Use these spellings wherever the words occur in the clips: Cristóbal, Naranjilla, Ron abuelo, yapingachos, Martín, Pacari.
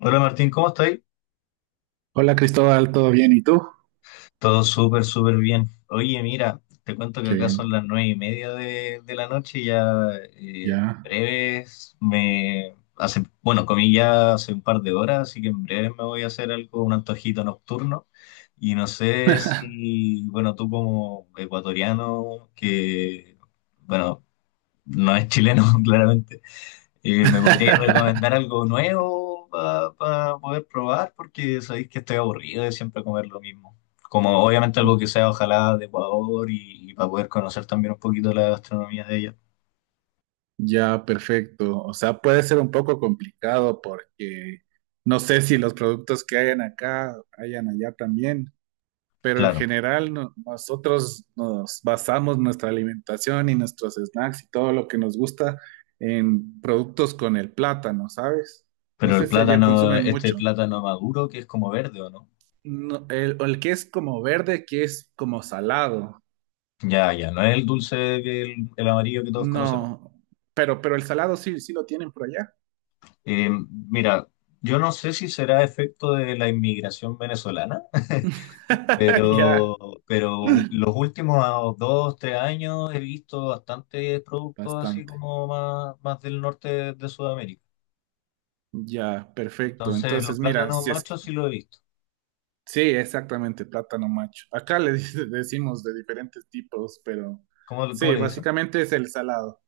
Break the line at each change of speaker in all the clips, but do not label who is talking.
Hola Martín, ¿cómo estáis?
Hola Cristóbal, ¿todo bien? ¿Y tú?
Todo súper, súper bien. Oye, mira, te cuento que
Qué
acá
bien,
son las 9:30 de la noche y ya en
ya.
breves me hace, bueno, comí ya hace un par de horas, así que en breves me voy a hacer algo, un antojito nocturno. Y no sé si, bueno, tú como ecuatoriano, que, bueno, no es chileno claramente. ¿me podríais recomendar algo nuevo para poder probar? Porque sabéis que estoy aburrido de siempre comer lo mismo. Como obviamente algo que sea ojalá de Ecuador y, para poder conocer también un poquito la gastronomía de ella.
Ya, perfecto. O sea, puede ser un poco complicado porque no sé si los productos que hayan acá hayan allá también, pero en
Claro,
general nosotros nos basamos nuestra alimentación y nuestros snacks y todo lo que nos gusta en productos con el plátano, ¿sabes? No
pero el
sé si allá
plátano,
consumen
este
mucho.
plátano maduro que es como verde, ¿o no?
No, el que es como verde, que es como salado.
Ya, ya, no es el dulce, que el amarillo que todos conocemos.
No, pero el salado sí, sí lo tienen por allá.
Eh, mira, yo no sé si será efecto de la inmigración venezolana.
Ya,
Pero, pero los últimos dos, tres años he visto bastantes productos así
bastante.
como más, más del norte de Sudamérica.
Ya, perfecto.
Entonces, los
Entonces, mira,
plátanos
si es,
machos sí lo he visto.
sí, exactamente, plátano macho. Acá le decimos de diferentes tipos, pero
¿Cómo, cómo
sí,
le dicen?
básicamente es el salado.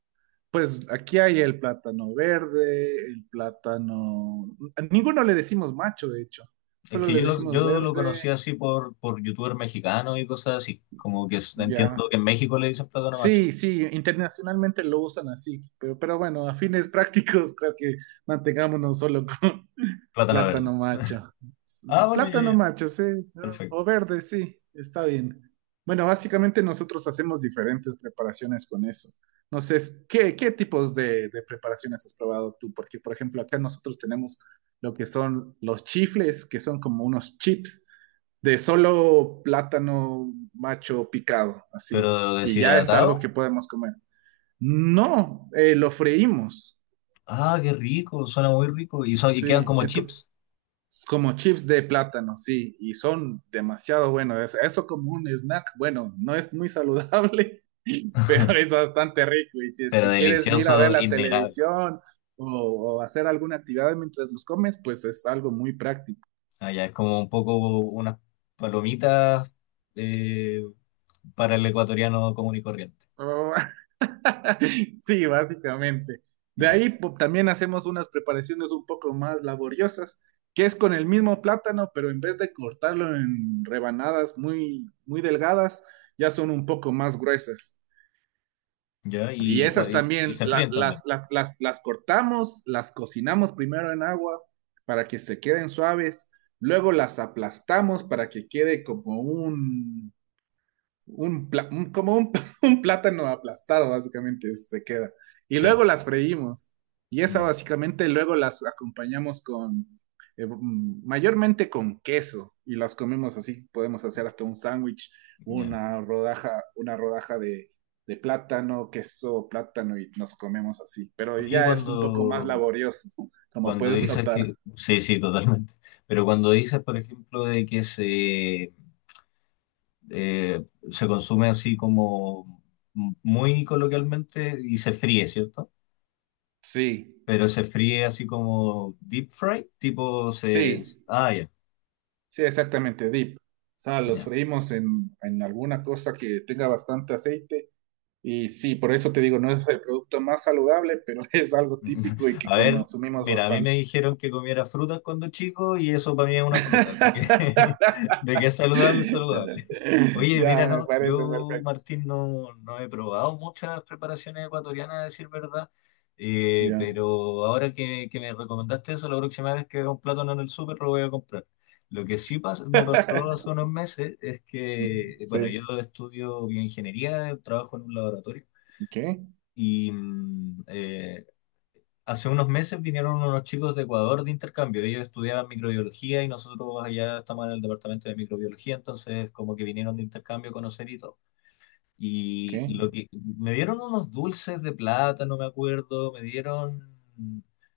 Pues aquí hay el plátano verde, el plátano, a ninguno le decimos macho, de hecho.
Es
Solo
que
le
yo lo,
decimos
yo lo conocí
verde,
así por youtuber mexicano y cosas así. Como que es- entiendo
ya.
que en México le dicen plátano macho,
Sí, sí, internacionalmente lo usan así, pero bueno, a fines prácticos creo que mantengámonos solo con
plátano verde.
plátano macho.
Ah, bueno, ya,
Plátano
ya,
macho, sí, ¿no?
perfecto.
O verde, sí, está bien. Bueno, básicamente nosotros hacemos diferentes preparaciones con eso. No sé, qué tipos de preparaciones has probado tú? Porque, por ejemplo, acá nosotros tenemos lo que son los chifles, que son como unos chips de solo plátano macho picado, así.
Pero
Y ya es algo que
deshidratado,
podemos comer. No, lo freímos.
ah, qué rico, suena muy rico. Y, son, y quedan
Sí,
como chips,
es como chips de plátano, sí, y son demasiado buenos. Eso como un snack, bueno, no es muy saludable, pero es bastante rico. Y si es
pero
que quieres ir a ver
delicioso,
la
innegable.
televisión o hacer alguna actividad mientras los comes, pues es algo muy práctico.
Ah, ya, es como un poco unas palomitas eh, para el ecuatoriano común y corriente.
Oh, sí, básicamente. De
Ya,
ahí también hacemos unas preparaciones un poco más laboriosas, que es con el mismo plátano, pero en vez de cortarlo en rebanadas muy, muy delgadas, ya son un poco más gruesas.
ya,
Y
y, cua-
esas
y
también
se
la-
fríen también.
las, las, las, las cortamos, las cocinamos primero en agua para que se queden suaves, luego las aplastamos para que quede como un, un plátano aplastado, básicamente, se queda. Y
Ya,
luego las freímos. Y esa
mm,
básicamente luego las acompañamos con, mayormente con queso. Y las comemos así, podemos hacer hasta un sándwich,
ya.
una rodaja de plátano, queso, plátano, y nos comemos así. Pero
Oye,
ya es un poco más
cuando,
laborioso, como
cuando
puedes
dices
notar.
que. Sí, sí, totalmente. Pero cuando dices, por ejemplo, de que se, eh, se consume así como muy coloquialmente y se fríe, ¿cierto?
Sí,
Pero se fríe así como deep fry, tipo se.
sí.
Ah, ya,
Sí, exactamente, dip. O sea, los
ya.
freímos en alguna cosa que tenga bastante aceite. Y sí, por eso te digo, no es el producto más saludable, pero es algo típico y que
A ver,
consumimos
mira, a mí me
bastante.
dijeron que comiera frutas cuando chico y eso para mí es una fruta, así que de que es saludable, es saludable. Oye, mira,
Ya, me
no,
parece
yo,
perfecto.
Martín, no, no he probado muchas preparaciones ecuatorianas, a decir verdad,
Ya.
pero ahora que me recomendaste eso, la próxima vez que vea un plátano en el súper lo voy a comprar. Lo que sí pas- me pasó hace unos meses es que, bueno,
Sí.
yo estudio bioingeniería, trabajo en un laboratorio.
¿Qué?
Y hace unos meses vinieron unos chicos de Ecuador de intercambio. Ellos estudiaban microbiología y nosotros allá estamos en el departamento de microbiología, entonces como que vinieron de intercambio a conocer y todo. Y
¿Qué?
lo que me dieron unos dulces de plátano, me acuerdo, me dieron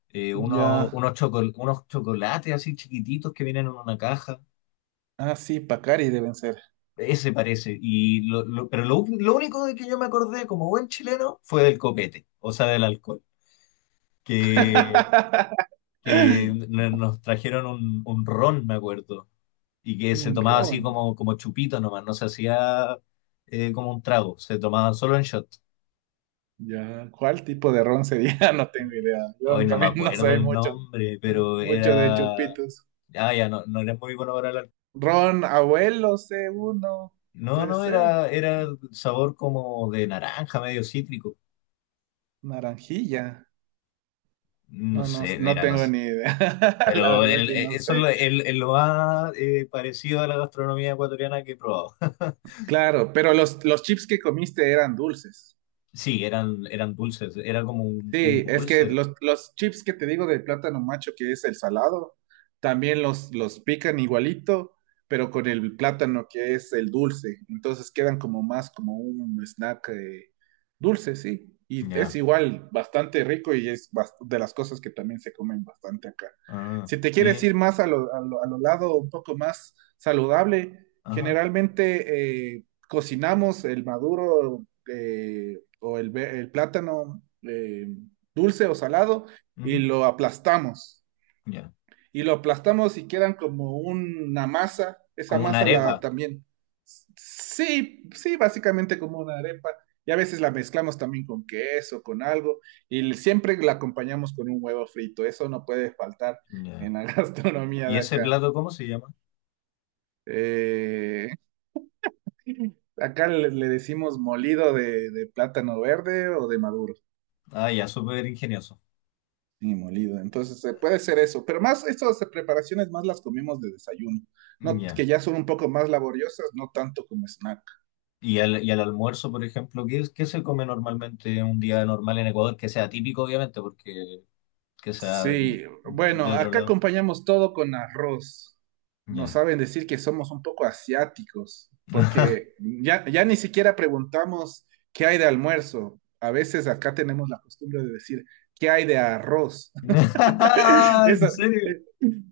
unos,
Ya.
unos, chocol- unos chocolates así chiquititos que vienen en una caja.
Ah, sí, Pacari deben ser.
Ese parece. Y lo- pero lo único de que yo me acordé como buen chileno fue del copete, o sea, del alcohol. que que n- nos trajeron un ron, me acuerdo, y que se
Un
tomaba así
ron.
como, como chupito nomás, no se hacía como un trago, se tomaba solo en shot.
Ya, ¿cuál tipo de ron sería? No tengo idea. Yo en
Hoy no me
cambio no
acuerdo
soy
el nombre, pero
mucho de
era...
chupitos.
Ah, ya, no, no era muy bueno para hablar.
Ron abuelo c uno,
No,
puede
no,
ser.
era, era sabor como de naranja, medio cítrico.
Naranjilla.
No
No, no,
sé,
no
mira, no
tengo
sé.
ni idea. La
Pero
verdad
el-
que no
eso es lo,
sé.
el lo más parecido a la gastronomía ecuatoriana que he probado.
Claro, pero los chips que comiste eran dulces.
Sí, eran, eran dulces, era como un
Sí, es que
dulce.
los chips que te digo de plátano macho, que es el salado, también los pican igualito, pero con el plátano que es el dulce. Entonces quedan como más como un snack dulce, sí. Y es
Ya.
igual, bastante rico y es de las cosas que también se comen bastante acá.
Ah,
Si te quieres
oye,
ir más a lo, a lo lado un poco más saludable,
ajá,
generalmente cocinamos el maduro o el, el plátano. Dulce o salado, y
ujú,
lo aplastamos.
ya.
Y lo aplastamos y quedan como una masa. Esa
Como una
masa la
arepa.
también. Sí, sí, básicamente como una arepa. Y a veces la mezclamos también con queso, con algo. Y siempre la acompañamos con un huevo frito. Eso no puede faltar
Ya.
en la gastronomía
¿Y
de
ese
acá.
plato cómo se llama?
Eh, Acá le decimos molido de plátano verde o de maduro.
Ah, ya, súper ingenioso.
Sí, molido. Entonces puede ser eso. Pero más estas preparaciones más las comemos de desayuno, no,
Ya.
que ya son un poco más laboriosas, no tanto como snack.
¿Y al almuerzo, por ejemplo, qué, es- qué se come normalmente un día normal en Ecuador? Que sea típico, obviamente, porque que sea
Sí,
de
bueno,
otro
acá
lado.
acompañamos todo con arroz. Nos
Ya.
saben decir que somos un poco asiáticos, porque ya, ya ni siquiera preguntamos qué hay de almuerzo. A veces acá tenemos la costumbre de decir qué hay de arroz.
¿En
Eso,
serio?
eh,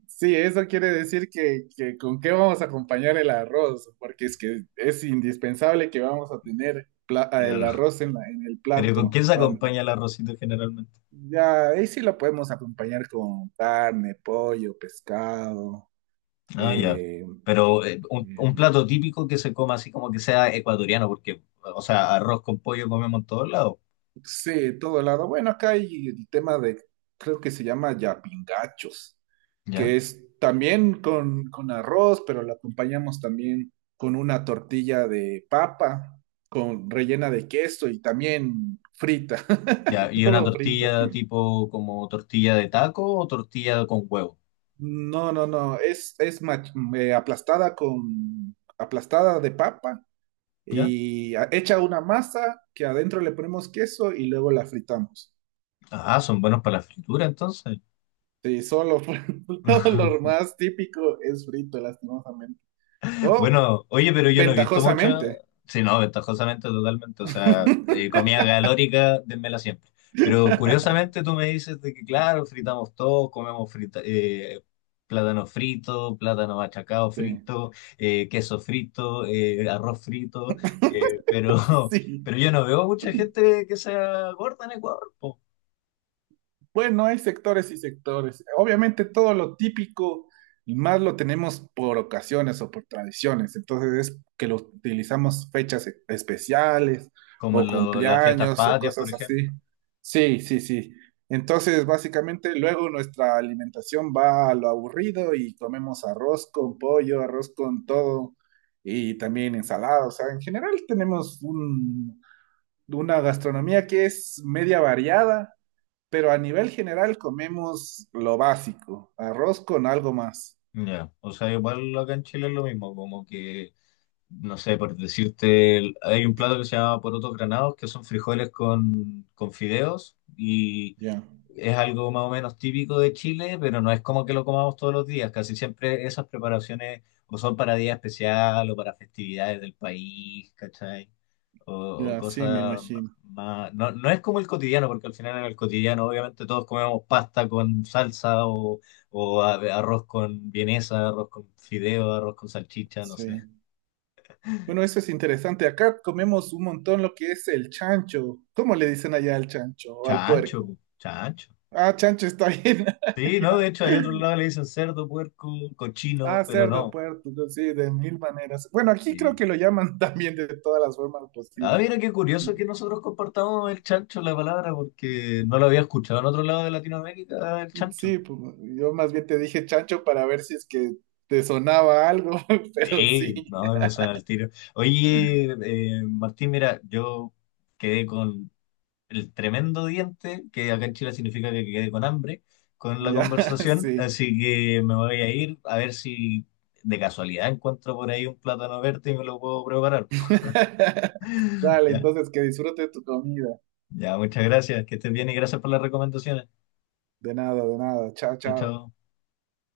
sí, eso quiere decir que con qué vamos a acompañar el arroz, porque es que es indispensable que vamos a tener el
Claro.
arroz en, en el
¿Pero con
plato.
qué se
An-
acompaña el arrocito generalmente?
Ya, ahí sí lo podemos acompañar con carne, pollo, pescado,
Ah, ya.
eh,
Pero un plato típico que se coma así como que sea ecuatoriano, porque, o sea, arroz con pollo comemos en todos lados,
sí, todo lado. Bueno, acá hay el tema de, creo que se llama yapingachos,
¿ya?
que es también con arroz, pero lo acompañamos también con una tortilla de papa, con rellena de queso y también frita,
Ya, y una
todo frito.
tortilla tipo como tortilla de taco o tortilla con huevo,
No, no, no, es, aplastada con, aplastada de papa
¿ya?
y hecha una masa que adentro le ponemos queso y luego la fritamos.
Ah, son buenos para la fritura entonces.
Sí, solo todo lo más típico es frito, lastimosamente. O
Bueno, oye, pero yo no he visto mucha.
ventajosamente.
Sí, no, ventajosamente, totalmente. O sea, comida calórica, dénmela siempre. Pero curiosamente tú me dices de que, claro, fritamos todo, comemos frita, plátano frito, plátano machacado
Sí.
frito, queso frito, arroz frito. Pero,
Sí.
pero yo no veo mucha gente que sea gorda en Ecuador, po.
Bueno, hay sectores y sectores. Obviamente todo lo típico y más lo tenemos por ocasiones o por tradiciones. Entonces es que lo utilizamos fechas especiales
Como
o
en lo- las fiestas
cumpleaños o
patrias, por
cosas así.
ejemplo.
Sí, sí, sí. Entonces básicamente luego nuestra alimentación va a lo aburrido y comemos arroz con pollo, arroz con todo y también ensalada. O sea, en general tenemos una gastronomía que es media variada pero a nivel general comemos lo básico, arroz con algo más.
Ya, o sea, igual acá en Chile es lo mismo, como que. No sé, por decirte, hay un plato que se llama porotos granados, que son frijoles con fideos y
Ya,
es algo más o menos típico de Chile, pero no es como que lo comamos todos los días. Casi siempre esas preparaciones o son para día especial o para festividades del país, ¿cachai? O, o
ya, sí, me
cosas
imagino.
más... No, no es como el cotidiano, porque al final en el cotidiano obviamente todos comemos pasta con salsa o a- arroz con vienesa, arroz con fideo, arroz con salchicha, no sé.
Sí. Bueno, eso es interesante. Acá comemos un montón lo que es el chancho. ¿Cómo le dicen allá al chancho o al
Chancho,
puerco?
po, chancho.
Ah, chancho está bien.
Sí, no, de
Ya.
hecho, hay otro lado que le dicen cerdo, puerco, cochino,
Ah,
pero
cerdo,
no.
puerco, no, sí, de mil maneras. Bueno, aquí creo
Sí.
que lo llaman también de todas las formas
Ah,
posibles.
mira qué curioso que nosotros compartamos el chancho, la palabra, porque no lo había escuchado en otro lado de Latinoamérica, el chancho.
Sí, pues yo más bien te dije chancho para ver si es que te sonaba algo, pero
Sí,
sí.
no, me suena el tiro. Oye, Martín, mira, yo quedé con el tremendo diente, que acá en Chile significa que quedé con hambre con la
Ya,
conversación,
sí.
así que me voy a ir a ver si de casualidad encuentro por ahí un plátano verde y me lo puedo preparar.
Dale,
Ya,
entonces que disfrute tu comida.
ya, muchas gracias, que estés bien y gracias por las recomendaciones.
De nada, de nada. Chao,
Chao,
chao.
chao.